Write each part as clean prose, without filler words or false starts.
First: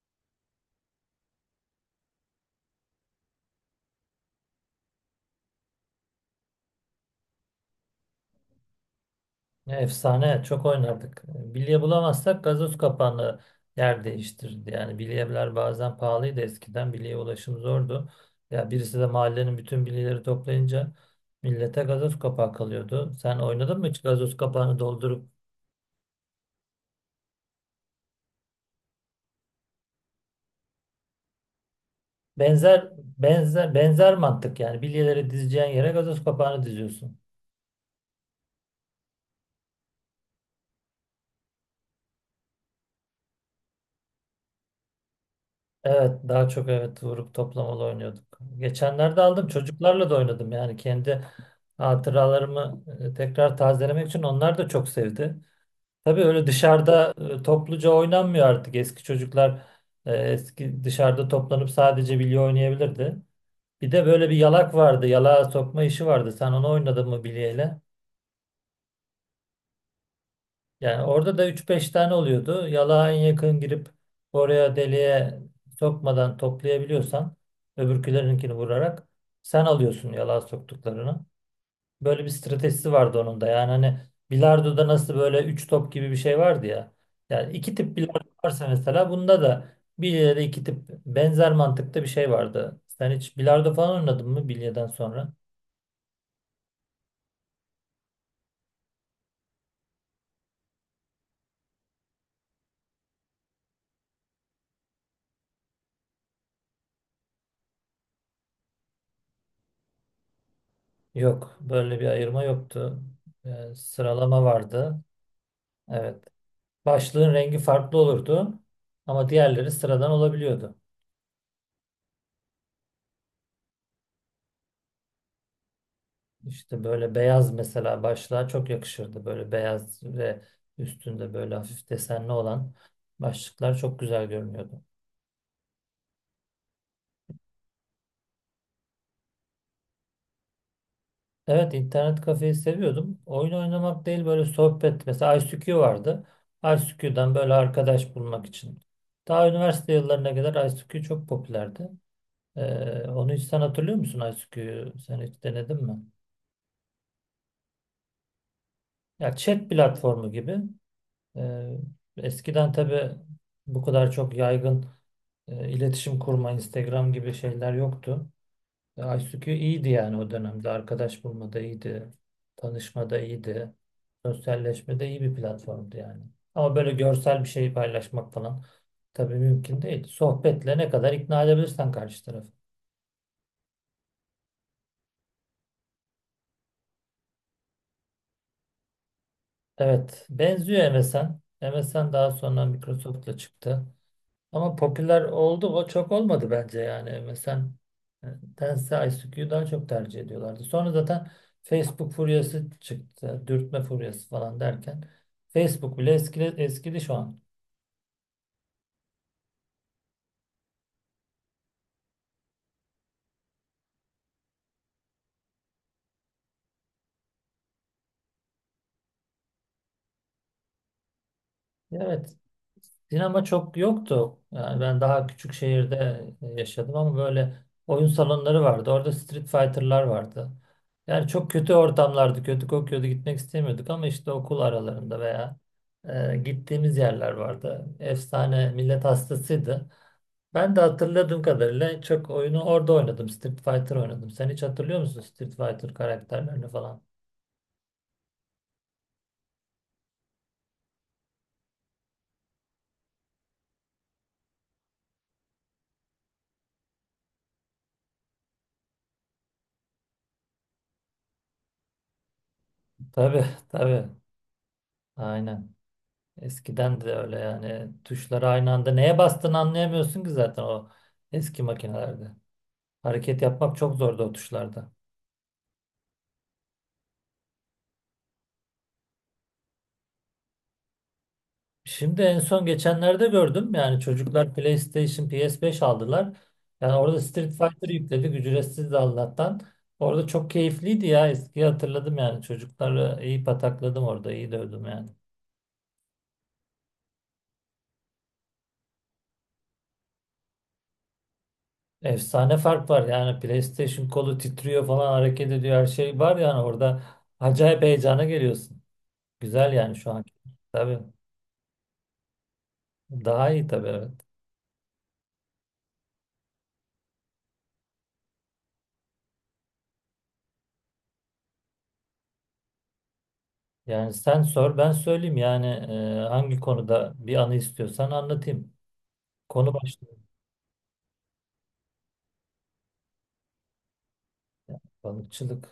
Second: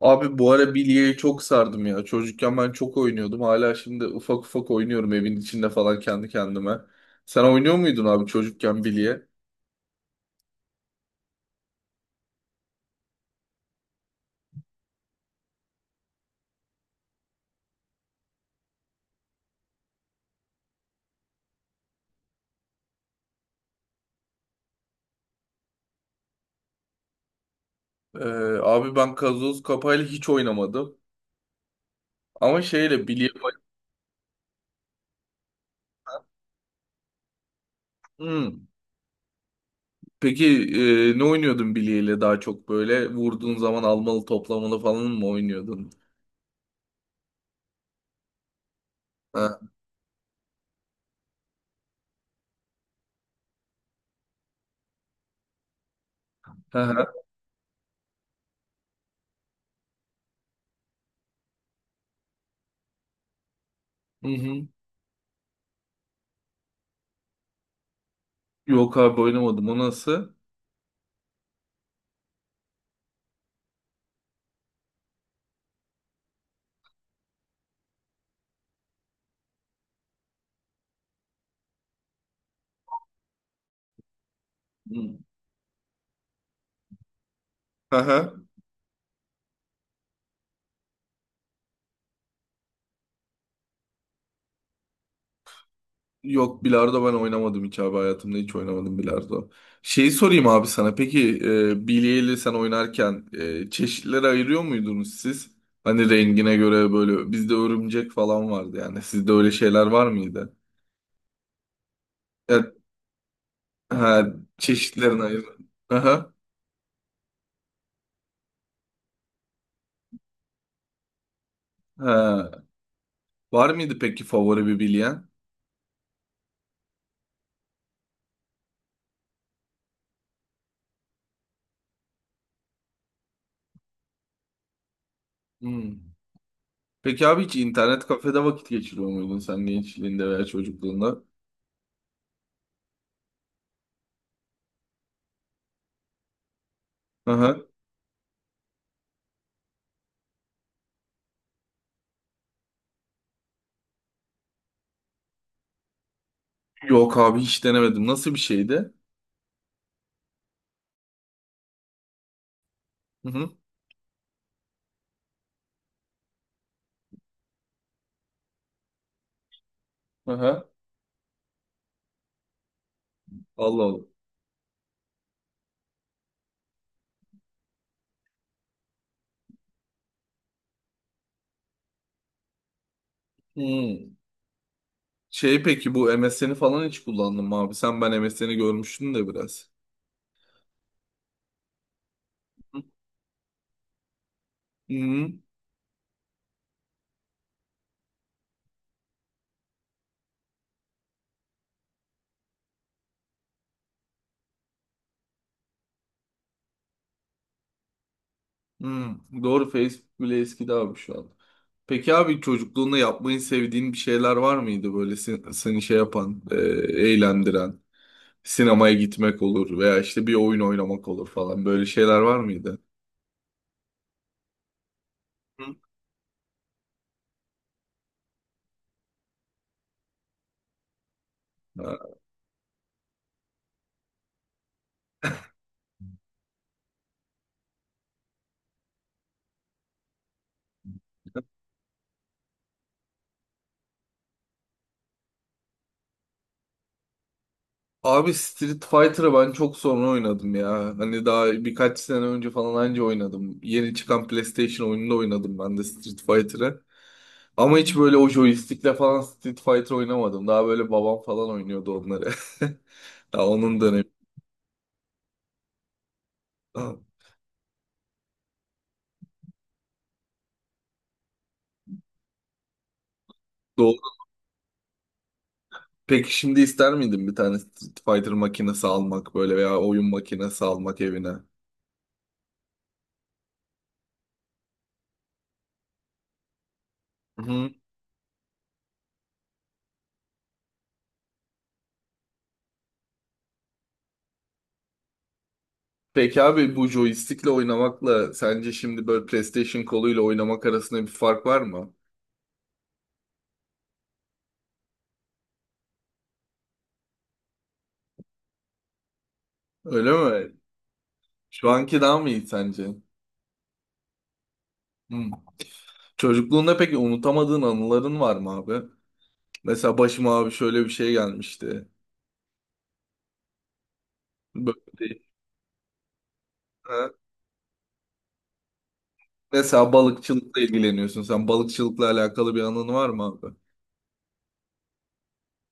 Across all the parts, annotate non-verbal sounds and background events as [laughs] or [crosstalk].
Abi bu ara bilyeyi çok sardım ya. Çocukken ben çok oynuyordum. Hala şimdi ufak ufak oynuyorum evin içinde falan kendi kendime. Sen oynuyor muydun abi çocukken bilye? Ne efsane. Çok oynardık. Bilye bulamazsak gazoz kapağını yer değiştirirdi. Yani bilyeler bazen pahalıydı eskiden. Bilyeye ulaşım zordu. Ya birisi de mahallenin bütün bilyeleri toplayınca millete gazoz kapağı kalıyordu. Sen oynadın mı hiç gazoz kapağını doldurup? Ee, abi ben gazoz kapağıyla hiç oynamadım. Ama Benzer şeyle bilye... benzer mantık yani bilyeleri dizeceğin yere gazoz kapağını diziyorsun. Hmm. Peki ne oynuyordun bilyeyle daha çok böyle? Vurduğun zaman almalı toplamalı falan mı oynuyordun? Evet daha çok evet vurup toplamalı oynuyorduk. Geçenlerde aldım Ha. çocuklarla da oynadım yani kendi hatıralarımı tekrar tazelemek için onlar da çok sevdi. Tabii öyle Hı hı. dışarıda topluca oynanmıyor artık eski çocuklar eski dışarıda toplanıp sadece bilye oynayabilirdi. Bir de Hı böyle bir hı. yalak vardı, yalağa sokma işi vardı, sen onu oynadın mı bilyeyle? Yok abi oynamadım. O nasıl? Yani orada da üç beş tane oluyordu. Yalağa en yakın girip oraya deliğe sokmadan toplayabiliyorsan öbürkülerinkini vurarak sen alıyorsun yalağa soktuklarını. Böyle bir stratejisi vardı onun da. Yani hani bilardoda nasıl Hı. böyle 3 top gibi bir şey vardı ya. Yani iki Hı tip bilardo hı. varsa mesela, bunda da bilyede iki tip benzer mantıkta bir şey vardı. Sen hiç bilardo falan oynadın mı bilyeden sonra? Yok bilardo ben oynamadım hiç abi hayatımda hiç oynamadım bilardo. Şeyi sorayım abi sana peki bilye sen oynarken çeşitlere ayırıyor muydunuz siz? Hani rengine göre böyle bizde örümcek falan vardı yani sizde öyle şeyler var mıydı? Yok. Böyle bir ayırma Evet, yoktu. Ha, Sıralama vardı. çeşitlerini ayır. Evet. Aha, Başlığın rengi farklı olurdu ama diğerleri sıradan olabiliyordu. ha. Var mıydı peki favori bir bilyen? İşte böyle beyaz mesela başlığa çok yakışırdı. Böyle beyaz ve üstünde böyle hafif desenli olan başlıklar çok güzel görünüyordu. Hmm. Peki abi hiç internet kafede vakit geçiriyor muydun sen gençliğinde veya çocukluğunda? Evet, internet kafeyi seviyordum. Oyun oynamak değil böyle sohbet. Mesela ICQ vardı. ICQ'dan böyle Aha. arkadaş bulmak için. Daha üniversite yıllarına kadar ICQ çok popülerdi. Onu hiç sen hatırlıyor musun, ICQ'yu? Sen hiç denedin mi? Yok abi hiç denemedim. Nasıl bir şeydi? Ya chat platformu gibi. Ee, Eskiden tabii Hı hı. bu kadar çok yaygın iletişim kurma, Instagram gibi şeyler yoktu. ICQ iyiydi yani o Aha. dönemde. Arkadaş bulmada iyiydi. Tanışmada iyiydi. Allah Allah. Sosyalleşmede iyi bir platformdu yani. Ama böyle görsel bir şey paylaşmak falan tabii mümkün değil. Sohbetle ne kadar ikna edebilirsen karşı tarafı. Hmm. Şey peki bu MSN'i falan hiç kullandın mı abi? Sen ben MSN'i görmüştün de biraz. Evet, benziyor MSN. MSN daha sonra Microsoft'la çıktı. Ama popüler Hmm. oldu, o çok olmadı bence yani. Mesela e, Tense ICQ'yu daha çok tercih ediyorlardı. Sonra zaten Facebook furyası çıktı. Dürtme furyası falan derken Facebook bile eskidi şu an. Hmm. Doğru Facebook bile eskidi abi şu an. Peki abi çocukluğunda yapmayı sevdiğin bir şeyler var mıydı böyle sen- seni şey yapan, eğlendiren? Sinemaya gitmek olur veya işte bir oyun oynamak olur falan. Böyle şeyler Evet. var mıydı? Sinema çok yoktu. Yani ben daha küçük Hı. şehirde yaşadım ama böyle oyun salonları vardı. Orada Street Fighter'lar vardı. Yani çok kötü Ha. ortamlardı. Kötü kokuyordu. Gitmek istemiyorduk ama işte okul aralarında veya gittiğimiz yerler vardı. Efsane millet hastasıydı. Ben de hatırladığım kadarıyla çok oyunu orada oynadım. Street Fighter oynadım. Sen hiç hatırlıyor musun Street Fighter karakterlerini falan? Abi Street Fighter'ı ben çok sonra oynadım ya. Hani daha birkaç sene önce falan anca oynadım. Yeni çıkan PlayStation oyununda oynadım ben de Street Fighter'ı. Ama hiç böyle o joystick'le falan Street Fighter oynamadım. Daha böyle babam falan oynuyordu onları. [laughs] Tabii Daha onun dönemi. tabii. Aynen. Ha, Eskiden de öyle yani, tuşları aynı anda neye bastığını anlayamıyorsun ki zaten o eski makinelerde. Hareket yapmak çok doğru. zordu o tuşlarda. Peki şimdi ister miydin bir tane Street Fighter makinesi almak böyle veya oyun makinesi almak evine? Şimdi en son geçenlerde gördüm, yani çocuklar PlayStation PS5 aldılar. Yani orada Street Hı. Fighter yükledik, ücretsiz de Allah'tan. Orada çok keyifliydi ya, eskiyi hatırladım yani, çocukları iyi patakladım orada, iyi dövdüm yani. Peki abi bu joystick'le oynamakla sence şimdi böyle PlayStation koluyla oynamak arasında bir fark var mı? Efsane fark var yani, PlayStation kolu titriyor falan, hareket ediyor, her şey var yani orada, acayip heyecana geliyorsun. Güzel yani şu Öyle an. mi? Tabii. Şu anki daha mı iyi sence? Daha iyi tabii, evet. Hı. Çocukluğunda peki unutamadığın anıların var mı abi? Mesela başıma abi şöyle bir şey gelmişti. Yani sen sor Böyle ben değil. söyleyeyim yani, hangi Ha? konuda bir anı istiyorsan anlatayım. Konu Mesela başlığı balıkçılıkla ilgileniyorsun. Sen balıkçılıkla alakalı bir anın var mı abi? balıkçılık.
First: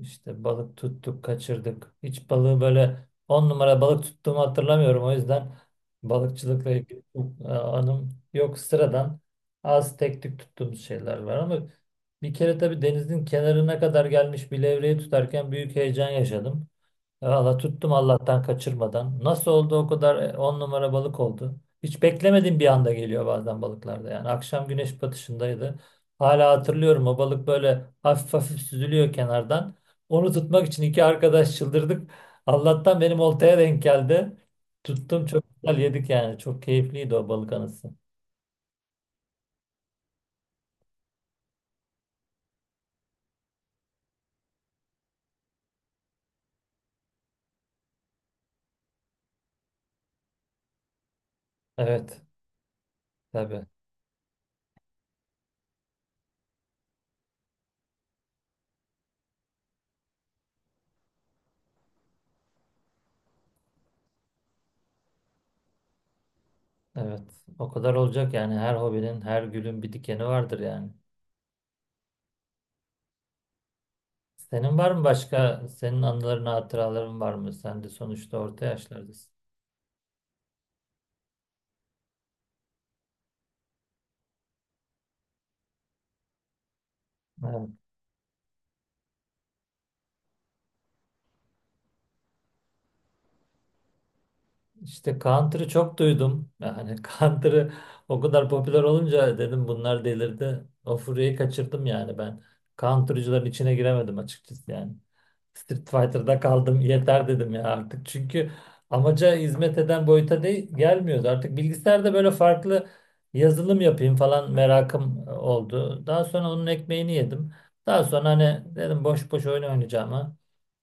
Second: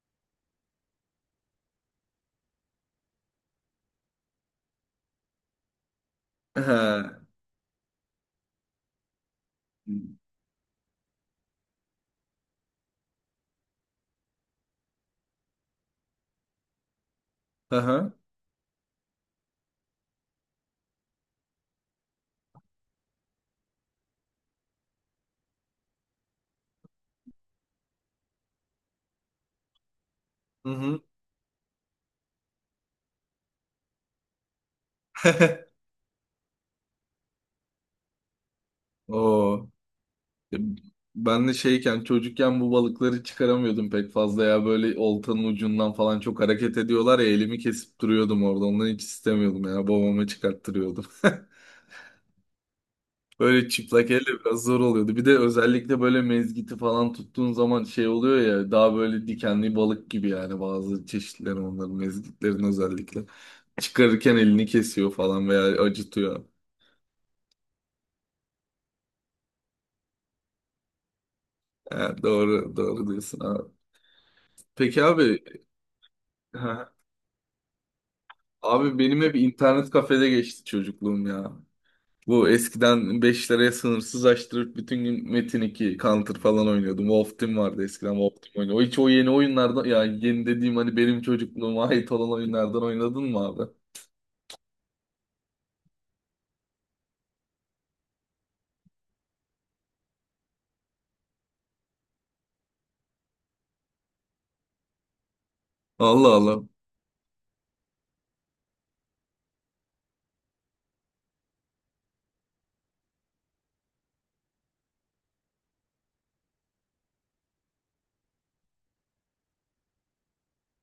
İşte balık tuttuk, kaçırdık. Hiç balığı böyle on numara balık tuttuğumu hatırlamıyorum. O yüzden balıkçılıkla ilgili He. çok anım yok. Sıradan az tek tük tuttuğumuz şeyler var ama bir kere tabii denizin kenarına kadar gelmiş bir levreyi tutarken büyük heyecan yaşadım. Valla tuttum Aha. Allah'tan, kaçırmadan. Nasıl oldu o kadar, on numara balık oldu. Hiç beklemediğim bir anda geliyor bazen balıklarda yani. Akşam güneş batışındaydı. Hala hatırlıyorum, o balık böyle hafif hafif süzülüyor kenardan. Onu tutmak Hı için hı. iki arkadaş çıldırdık. Allah'tan benim oltaya denk geldi. Tuttum, çok güzel [laughs] yedik yani. Çok keyifliydi o balık anısı. Oo. E, Ben de şeyken çocukken bu balıkları çıkaramıyordum pek fazla ya böyle oltanın ucundan falan çok hareket ediyorlar ya elimi kesip duruyordum orada ondan hiç istemiyordum ya babama çıkarttırıyordum. [laughs] Evet tabii, Böyle çıplak elle biraz zor oluyordu. Bir de özellikle böyle mezgiti falan tuttuğun zaman şey oluyor ya daha böyle dikenli balık gibi yani bazı çeşitleri onların mezgitlerin özellikle. Çıkarırken elini kesiyor falan veya acıtıyor. evet. O kadar olacak yani, her hobinin, her gülün bir dikeni vardır yani. Ha, doğru doğru diyorsun abi. Senin var mı Peki abi başka, senin anıların, ha, hatıraların var mı? Sen de sonuçta orta abi benim yaşlardasın. hep internet kafede geçti çocukluğum ya. Bu eskiden 5 liraya sınırsız açtırıp bütün gün Metin 2, Counter falan oynuyordum. Wolf Team Evet. vardı eskiden Wolf Team oynuyor. O hiç o yeni oyunlardan ya yeni dediğim hani benim çocukluğuma ait olan oyunlardan oynadın mı abi? İşte Counter'ı çok duydum. Yani [laughs] Counter'ı o kadar popüler olunca dedim bunlar delirdi. O furyayı kaçırdım yani ben. Counter'cıların içine giremedim açıkçası yani. Street Allah Fighter'da Allah. kaldım, yeter dedim ya artık. Çünkü amaca hizmet eden boyuta değil, gelmiyordu. Artık bilgisayarda böyle farklı yazılım yapayım falan merakım oldu. Daha sonra onun ekmeğini yedim. Daha sonra hani dedim boş boş oyun oynayacağım.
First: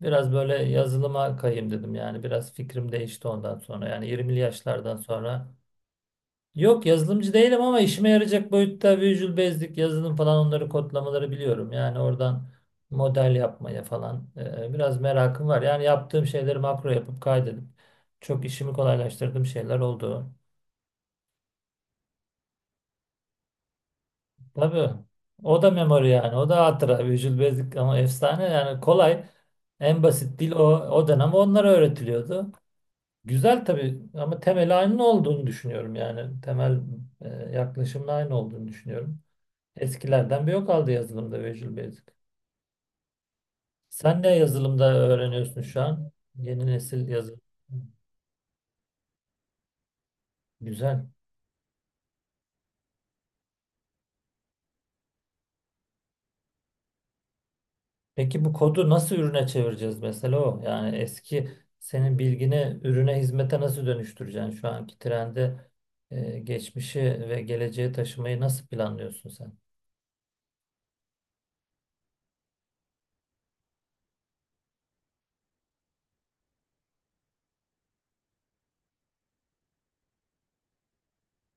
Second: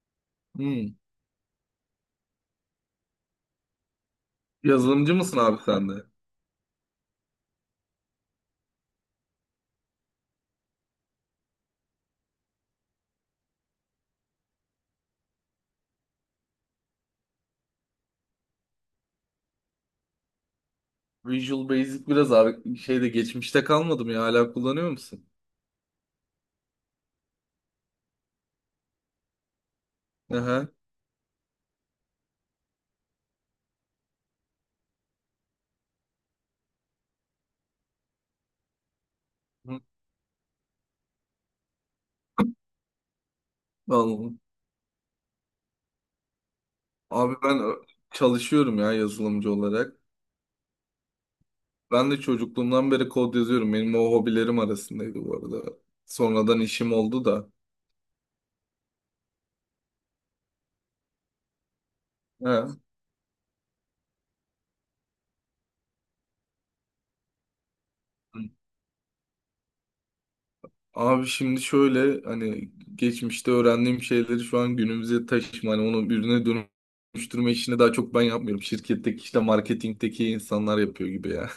Biraz böyle Hmm. yazılıma kayayım dedim yani, biraz fikrim değişti ondan sonra yani, 20'li yaşlardan Yazılımcı mısın sonra. abi sen de? Yok, yazılımcı değilim ama işime yarayacak boyutta Visual Basic yazılım falan, onları, kodlamaları biliyorum. Yani oradan model yapmaya falan biraz merakım var. Yani yaptığım şeyleri makro yapıp kaydedip çok işimi kolaylaştırdığım şeyler oldu. Visual Basic biraz abi şeyde geçmişte kalmadım ya hala Tabii kullanıyor musun? o da memory, yani o da hatıra Visual Basic, ama efsane yani, kolay, en basit dil o, Aha. o dönem onlara öğretiliyordu. Güzel tabii ama temel aynı olduğunu düşünüyorum yani. Temel e, yaklaşımın aynı olduğunu düşünüyorum. Hı. Eskilerden bir yok aldı yazılımda Visual Basic. Sen ne Vallahi. yazılımda öğreniyorsun şu an? Yeni nesil Abi yazılım. ben çalışıyorum ya yazılımcı olarak. Güzel. Ben de çocukluğumdan beri kod yazıyorum. Benim o hobilerim arasındaydı bu arada. Sonradan işim oldu da. Peki bu kodu nasıl ürüne çevireceğiz mesela o? Yani eski, senin He. bilgini ürüne, hizmete nasıl dönüştüreceksin? Şu anki trende geçmişi ve geleceği taşımayı nasıl planlıyorsun sen? Abi şimdi şöyle hani geçmişte öğrendiğim şeyleri şu an günümüze taşıma hani onu ürüne dönüştürme işini daha çok ben yapmıyorum. Şirketteki işte marketingteki insanlar yapıyor gibi ya.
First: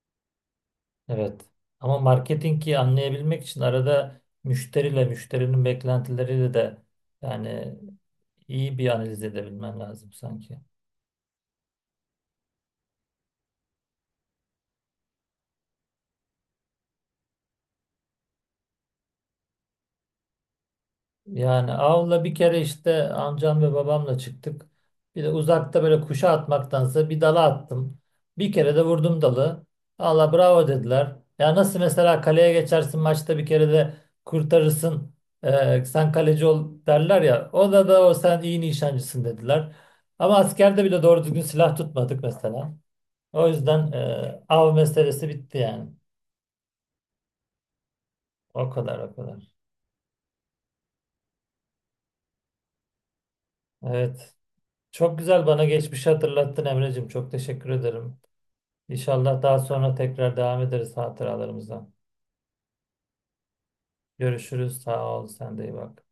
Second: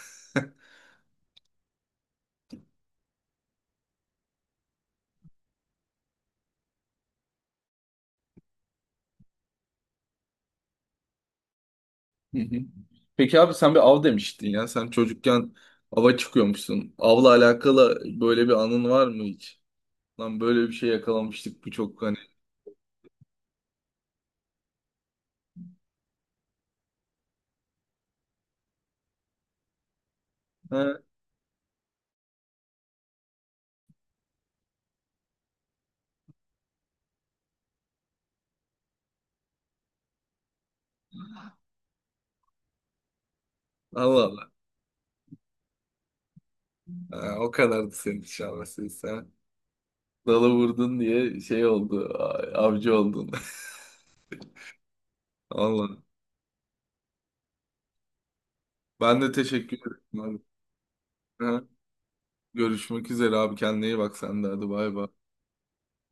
Evet. Ama marketingi anlayabilmek için arada müşteriyle, müşterinin beklentileriyle de, yani, iyi bir analiz edebilmen lazım sanki. [laughs] Hı hı. Peki abi sen bir av demiştin ya. Sen çocukken ava çıkıyormuşsun. Avla alakalı böyle bir anın var mı hiç? Lan böyle bir şey yakalamıştık. Yani Bu çok hani. avla bir kere işte amcam ve babamla çıktık. Bir de uzakta böyle kuşa atmaktansa bir dala attım. Bir kere de vurdum dalı. Allah, bravo Ha, dediler. Ya nasıl mesela kaleye geçersin maçta bir kere de kurtarırsın. Sen kaleci ol derler ya. O da sen iyi nişancısın dediler. Ama askerde bile doğru düzgün silah tutmadık mesela. O yüzden Allah Allah. av meselesi bitti yani. Ha, o kadardı senin için O ama kadar, o sen kadar. dalı vurdun diye şey oldu. Avcı oldun. Evet. Çok güzel, [laughs] bana Allah. geçmişi hatırlattın Emre'cim. Çok teşekkür ederim. Ben de İnşallah daha teşekkür sonra ederim tekrar abi. devam ederiz Ha, hatıralarımıza. görüşmek üzere abi. Kendine iyi bak sen de. Hadi Görüşürüz. bay Sağ bay. ol. Sen de iyi bak.